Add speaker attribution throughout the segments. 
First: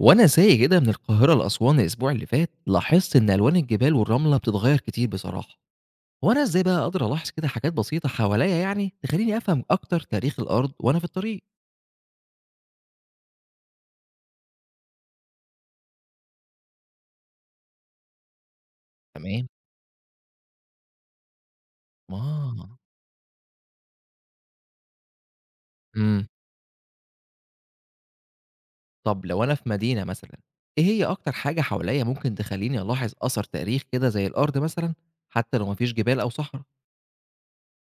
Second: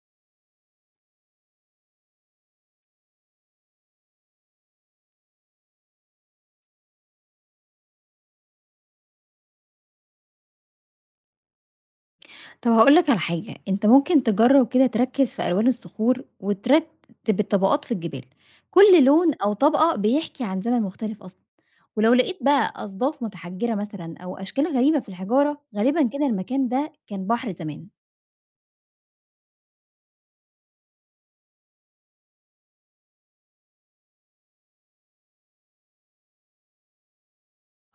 Speaker 1: وانا سايق كده من القاهره لاسوان الاسبوع اللي فات، لاحظت ان الوان الجبال والرمله بتتغير كتير بصراحه. وانا ازاي بقى اقدر الاحظ كده حاجات بسيطه حواليا يعني تخليني افهم اكتر تاريخ الارض وانا في الطريق؟
Speaker 2: طب هاقول لك على حاجة، أنت ممكن تجرّب كده تركّز في ألوان الصخور وترتب الطبقات في الجبال، كل لون
Speaker 1: تمام.
Speaker 2: أو طبقة بيحكي عن زمن مختلف أصلًا، ولو لقيت بقى
Speaker 1: اه.
Speaker 2: أصداف متحجرة مثلًا أو أشكال غريبة في الحجارة، غالبًا كده
Speaker 1: امم
Speaker 2: المكان ده كان بحر زمان.
Speaker 1: طب لو انا في مدينه مثلا، ايه هي اكتر حاجه حواليا ممكن تخليني الاحظ اثر تاريخ كده زي الارض مثلا، حتى لو مفيش جبال او صحراء؟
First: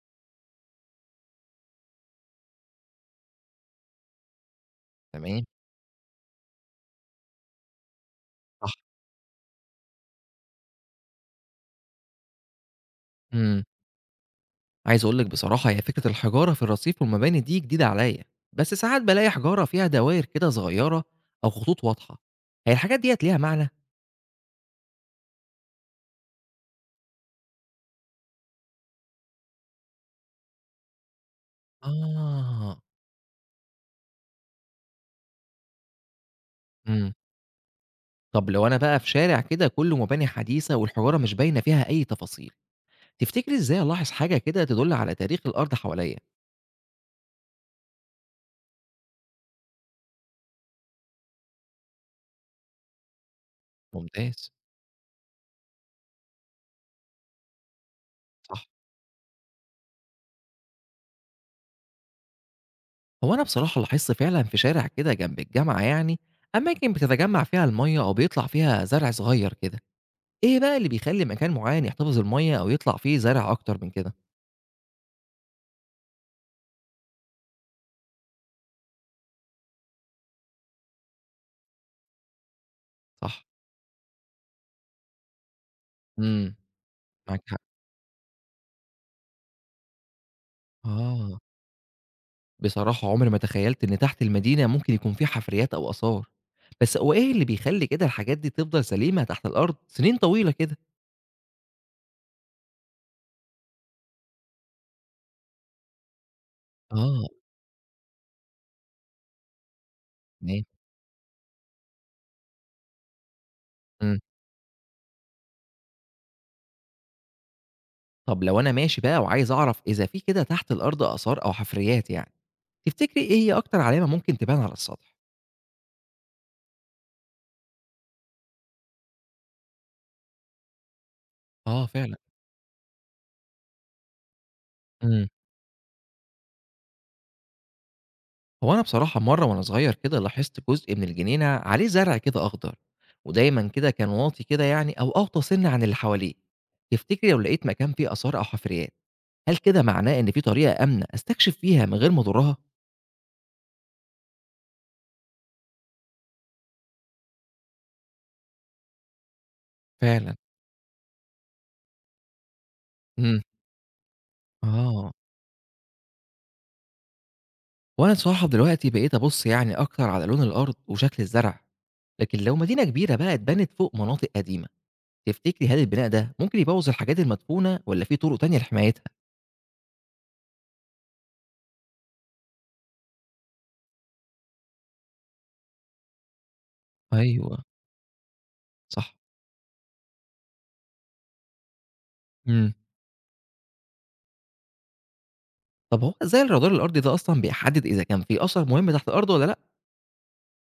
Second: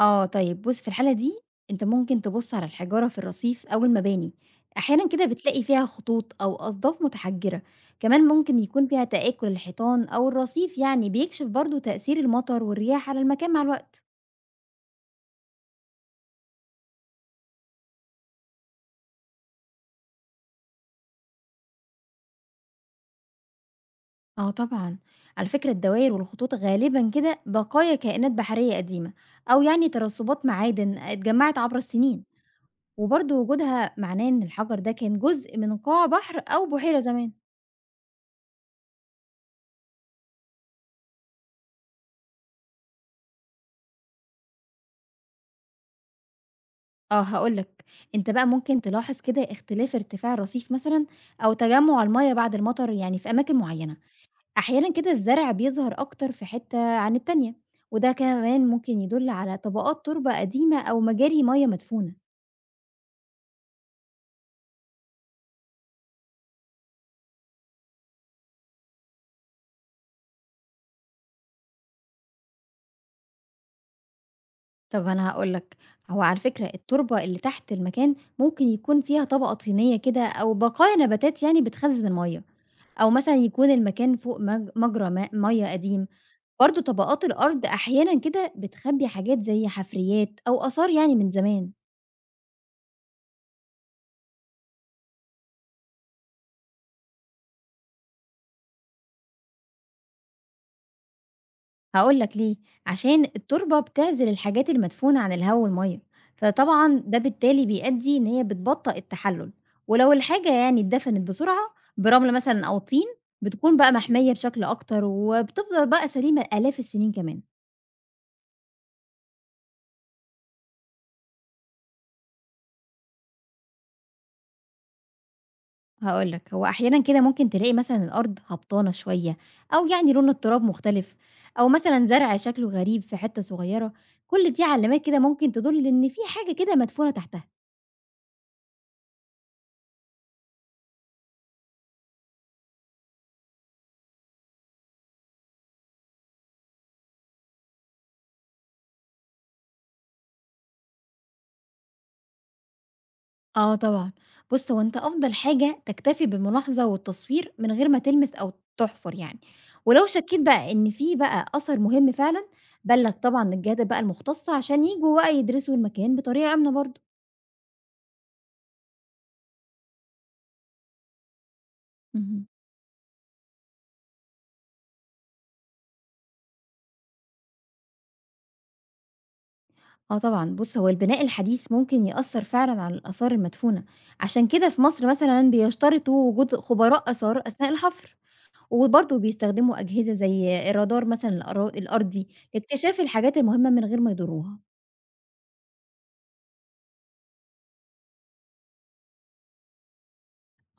Speaker 2: آه طيب بُص في الحالة دي أنت ممكن تبُص على الحجارة في الرصيف أو المباني، أحيانًا كده
Speaker 1: تمام.
Speaker 2: بتلاقي فيها خطوط أو أصداف متحجرة، كمان ممكن
Speaker 1: صح.
Speaker 2: يكون فيها تآكل الحيطان أو الرصيف يعني بيكشف برضه تأثير المطر والرياح على المكان مع
Speaker 1: امم
Speaker 2: الوقت.
Speaker 1: عايز أقول لك بصراحة هي فكرة الحجارة في الرصيف والمباني دي جديدة عليا، بس ساعات بالاقي حجارة فيها دواير كده صغيرة أو خطوط واضحة، هي الحاجات ديّة ليها معنى؟
Speaker 2: آه طبعًا، على فكرة الدوائر والخطوط غالبًا كده بقايا كائنات بحرية قديمة، أو يعني ترسبات معادن اتجمعت عبر السنين،
Speaker 1: آه.
Speaker 2: وبرضه وجودها معناه إن الحجر ده كان جزء من قاع بحر أو بحيرة
Speaker 1: إمم،
Speaker 2: زمان.
Speaker 1: طب لو أنا بقى في شارع كده كله مباني حديثة والحجارة مش باينة فيها أي تفاصيل، تفتكري إزاي ألاحظ حاجة كده تدل على تاريخ الأرض حواليّا؟
Speaker 2: آه هاقول لك، أنت بقى ممكن تلاحظ كده اختلاف ارتفاع الرصيف مثلًا، أو تجمع المية بعد المطر يعني في أماكن معينة.
Speaker 1: ممتاز.
Speaker 2: أحيانًا كده الزرع بيظهر أكتر في حتة عن التانية، وده
Speaker 1: صح.
Speaker 2: كمان ممكن يدل على طبقات تربة قديمة أو مجاري مية مدفونة.
Speaker 1: هو أنا بصراحة لاحظت فعلًا في شارع كده جنب الجامعة يعني أماكن بتتجمّع فيها المَيّة أو بيطلع فيها زرع صغير كده، إيه بقى اللي بيخلّي مكان معيّن يحتفظ المَيّة أو يطلع فيه زرع أكتر من كده؟
Speaker 2: طب أنا هاقول لك، هو على فكرة التربة اللي تحت المكان ممكن يكون فيها طبقة طينية كده أو بقايا نباتات يعني بتخزن المَيّة، أو مثلًا
Speaker 1: صح.
Speaker 2: يكون المكان فوق مجرى ماء مَيّة قديم،
Speaker 1: إمم.
Speaker 2: برضه طبقات
Speaker 1: معاك حق.
Speaker 2: الأرض أحيانًا كده بتخبّي حاجات زي حفريات أو آثار يعني من
Speaker 1: آه.
Speaker 2: زمان.
Speaker 1: بصراحة عمري ما تخيّلت إن تحت المدينة ممكن يكون في حفريات أو آثار، بس هو إيه اللي بيخلّي كده الحاجات دي تفضل سليمة تحت الأرض سنين طويلة كده؟
Speaker 2: هاقول لك ليه، عشان التربة بتعزل الحاجات المدفونة عن الهوا والمَيّة، فطبعًا ده
Speaker 1: آه.
Speaker 2: بالتالي بيأدّي إن هي بتبطّئ التحلُّل، ولو الحاجة
Speaker 1: تمام.
Speaker 2: يعني اتدفنت بسرعة برمل مثلًا أو طين، بتكون بقى
Speaker 1: إمم.
Speaker 2: محميّة بشكل أكتر وبتفضل بقى سليمة لآلاف السنين كمان.
Speaker 1: طب لو أنا ماشي بقى وعايز أعرف إذا في كده تحت الأرض آثار أو حفريات يعني، تفتكري إيه هي أكتر علامة ممكن تبان على السطح؟
Speaker 2: هاقول لك، هو أحيانًا كده ممكن تلاقي مثلًا الأرض هبطانة شوية أو يعني لون التراب مختلف أو
Speaker 1: آه
Speaker 2: مثلًا
Speaker 1: فعلًا.
Speaker 2: زرع شكله غريب في حتّة صغيرة، كل دي علامات كده
Speaker 1: إمم.
Speaker 2: ممكن تدُل إن في حاجة كده مدفونة تحتها.
Speaker 1: هو أنا بصراحة مرة وأنا صغير كده لاحظت جزء من الجنينة عليه زرع كده أخضر، ودايما كده كان واطي كده يعني أو أغطى سن عن اللي حواليه. تفتكري لو لقيت مكان فيه آثار أو حفريات، هل كده معناه إن في طريقة آمنة أستكشف فيها من غير ما أضرها؟
Speaker 2: آه طبعًا. بُص، هو أنت أفضل حاجة تكتفي بالملاحظة والتصوير من غير ما تلمس أو تحفر يعني، ولو
Speaker 1: فعلا.
Speaker 2: شكيت بقى إن في بقى أثر مهم فعلًا، بلّغ
Speaker 1: امم
Speaker 2: طبعًا الجهات بقى المختصة عشان
Speaker 1: آه،
Speaker 2: ييجوا بقى يدرسوا المكان بطريقة آمنة برضه.
Speaker 1: وأنا صراحة دلوقتي بقيت أبص يعني أكتر على لون الأرض وشكل الزرع، لكن
Speaker 2: اهم.
Speaker 1: لو مدينة كبيرة بقى اتبنت فوق مناطق قديمة، تفتكري هل البناء ده ممكن يبوظ الحاجات المدفونة ولا في طرق تانية لحمايتها؟
Speaker 2: آه طبعًا. بُص، هو البناء الحديث ممكن يأثّر فعلًا على الآثار المدفونة، عشان كده في مصر مثلًا بيشترطوا وجود خبراء آثار
Speaker 1: أيوه.
Speaker 2: أثناء الحفر،
Speaker 1: صح.
Speaker 2: وبرضه بيستخدموا أجهزة زي الرادار مثلًا الأرضي
Speaker 1: امم
Speaker 2: لاكتشاف الحاجات المهمة من غير ما يضروها.
Speaker 1: طب هو إزاي الرادار الأرضي ده أصلًا بيحدد إذا كان في أثر مهم تحت الأرض والّا لأ؟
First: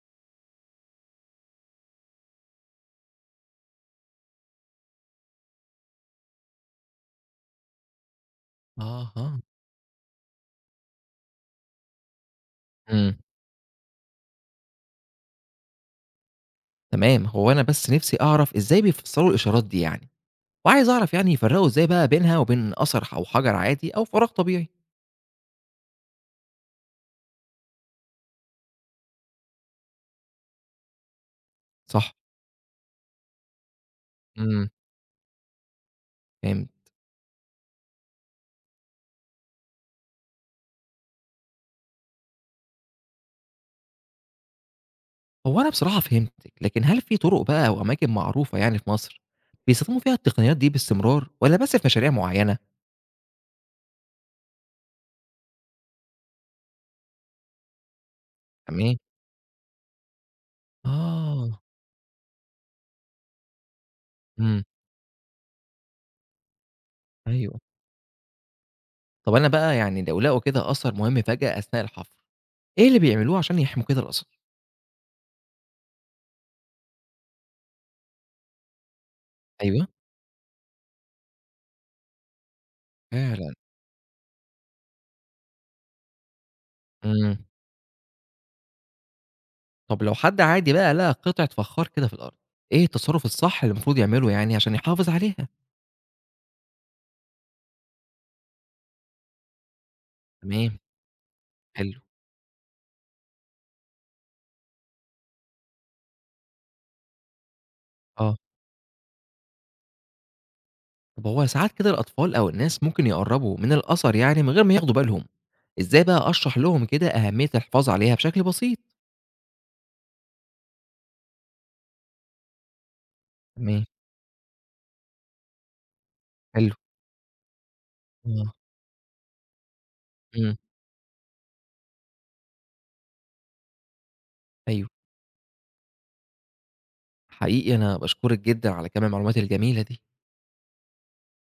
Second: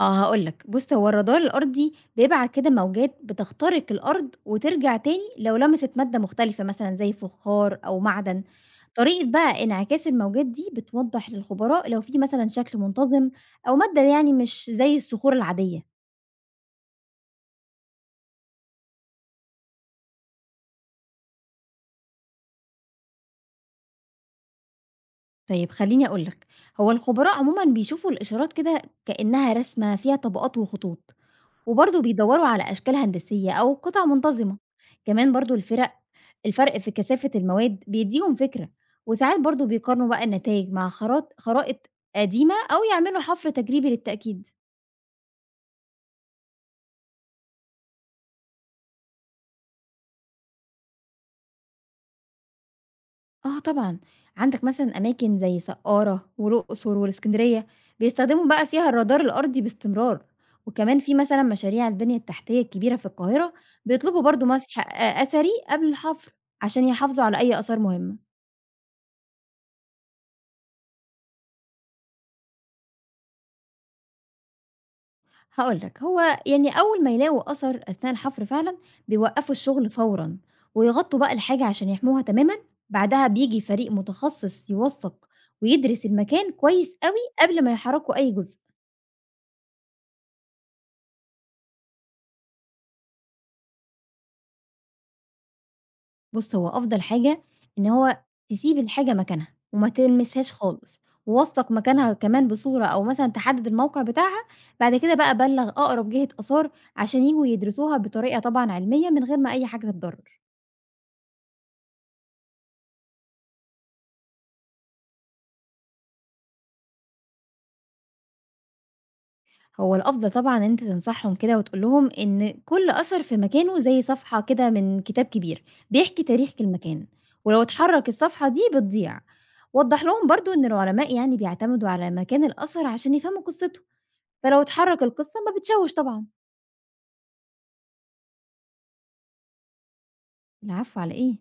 Speaker 2: آه هاقول لك، بُص هو الرادار الأرضي بيبعت كده موجات بتخترق الأرض وترجع تاني لو لمست مادة مختلفة مثلًا زي فخار أو معدن، طريقة
Speaker 1: أها.
Speaker 2: بقى انعكاس الموجات دي بتوضح للخبراء لو في مثلًا شكل
Speaker 1: إمم.
Speaker 2: منتظم أو مادة يعني مش زي الصخور العادية.
Speaker 1: تمام. هو أنا بس نفسي أعرف إزاي بيفسروا الإشارات دي يعني، وعايز أعرف يعني يفرقوا إزاي بقى بينها وبين أثر أو حجر عادي أو فراغ طبيعي؟
Speaker 2: طيب خلّيني أقول لك، هو الخبراء عمومًا بيشوفوا الإشارات كده كأنها رسمة فيها طبقات وخطوط، وبرضه
Speaker 1: صح.
Speaker 2: بيدوّروا على أشكال هندسية أو قطع منتظمة،
Speaker 1: إمم.
Speaker 2: كمان برضه الفرق
Speaker 1: فهمت.
Speaker 2: الفرق في كثافة المواد بيدّيهم فكرة، وساعات برضه بيقارنوا بقى النتايج مع خرائط قديمة أو يعملوا حفر تجريبي للتأكيد.
Speaker 1: هو أنا بصراحة فهمتِك، لكن هل في طرق بقى أو أماكن معروفة يعني في مصر بيستخدموا فيها التقنيات دي باستمرار والّا بس في مشاريع معينة؟
Speaker 2: آه طبعًا، عندك مثلًا أماكن زي سقّارة والأقصر والإسكندرية بيستخدموا بقى فيها
Speaker 1: تمام.
Speaker 2: الرادار الأرضي باستمرار، وكمان في مثلًا
Speaker 1: آه.
Speaker 2: مشاريع البنية التحتية الكبيرة في القاهرة بيطلبوا برضه
Speaker 1: إمم.
Speaker 2: مسح أثري قبل الحفر عشان يحافظوا على أي
Speaker 1: أيوه.
Speaker 2: آثار مهمة.
Speaker 1: طب أنا بقى يعني لو لقوا كده أثر مهم فجأة أثناء الحفر، إيه اللي بيعملوه عشان يحموا كده الآثار؟
Speaker 2: هاقول لك، هو يعني أول ما يلاقوا أثر أثناء الحفر فعلًا، بيوقّفوا
Speaker 1: أيوه.
Speaker 2: الشغل فورًا، ويغطّوا بقى الحاجة عشان يحموها تمامًا، بعدها
Speaker 1: فعلًا.
Speaker 2: بييجي فريق متخصص يوثّق ويدرس المكان كويس أوي
Speaker 1: إمم.
Speaker 2: قبل ما يحركوا أي جزء.
Speaker 1: طَب لو حد عادي بقى لقى قطعة فخار كده في الأرض، إيه التصرُّف الصح اللي المفروض يعمله يعني عشان يحافظ عليها؟
Speaker 2: بُص، هو أفضل حاجة إن هو تسيب الحاجة مكانها وما تلمسهاش
Speaker 1: تمام.
Speaker 2: خالص، ووثّق
Speaker 1: حلو.
Speaker 2: مكانها كمان بصورة أو مثلًا تحدد الموقع بتاعها، بعد كده بقى بلّغ أقرب جهة آثار عشان ييجوا يدرسوها
Speaker 1: آه.
Speaker 2: بطريقة طبعًا علمية من غير ما أي حاجة تتضرر.
Speaker 1: طَب هو ساعات كده الأطفال أو الناس ممكن يقرّبوا من الأثر يعني من غير ما ياخدوا بالهم، إزاي بقى أشرح لهم كده أهمية الحفاظ عليها بشكل بسيط؟
Speaker 2: هو الأفضل طبعًا إن أنت تنصحهم كده وتقول لهم إن كل أثر في مكانه
Speaker 1: تمام.
Speaker 2: زي صفحة كده من كتاب كبير، بيحكي تاريخ
Speaker 1: حلو.
Speaker 2: المكان، ولو اتحرك الصفحة
Speaker 1: آه.
Speaker 2: دي بتضيع. وضّح لهم برضه
Speaker 1: إمم.
Speaker 2: إن العلماء يعني بيعتمدوا على مكان الأثر عشان يفهموا قصته، فلو
Speaker 1: أيوه.
Speaker 2: اتحرك القصة ما بتشوش طبعًا.
Speaker 1: حقيقي أنا باشكرِك جدًا على كم المعلومات الجميلة دي.
Speaker 2: العفو على إيه؟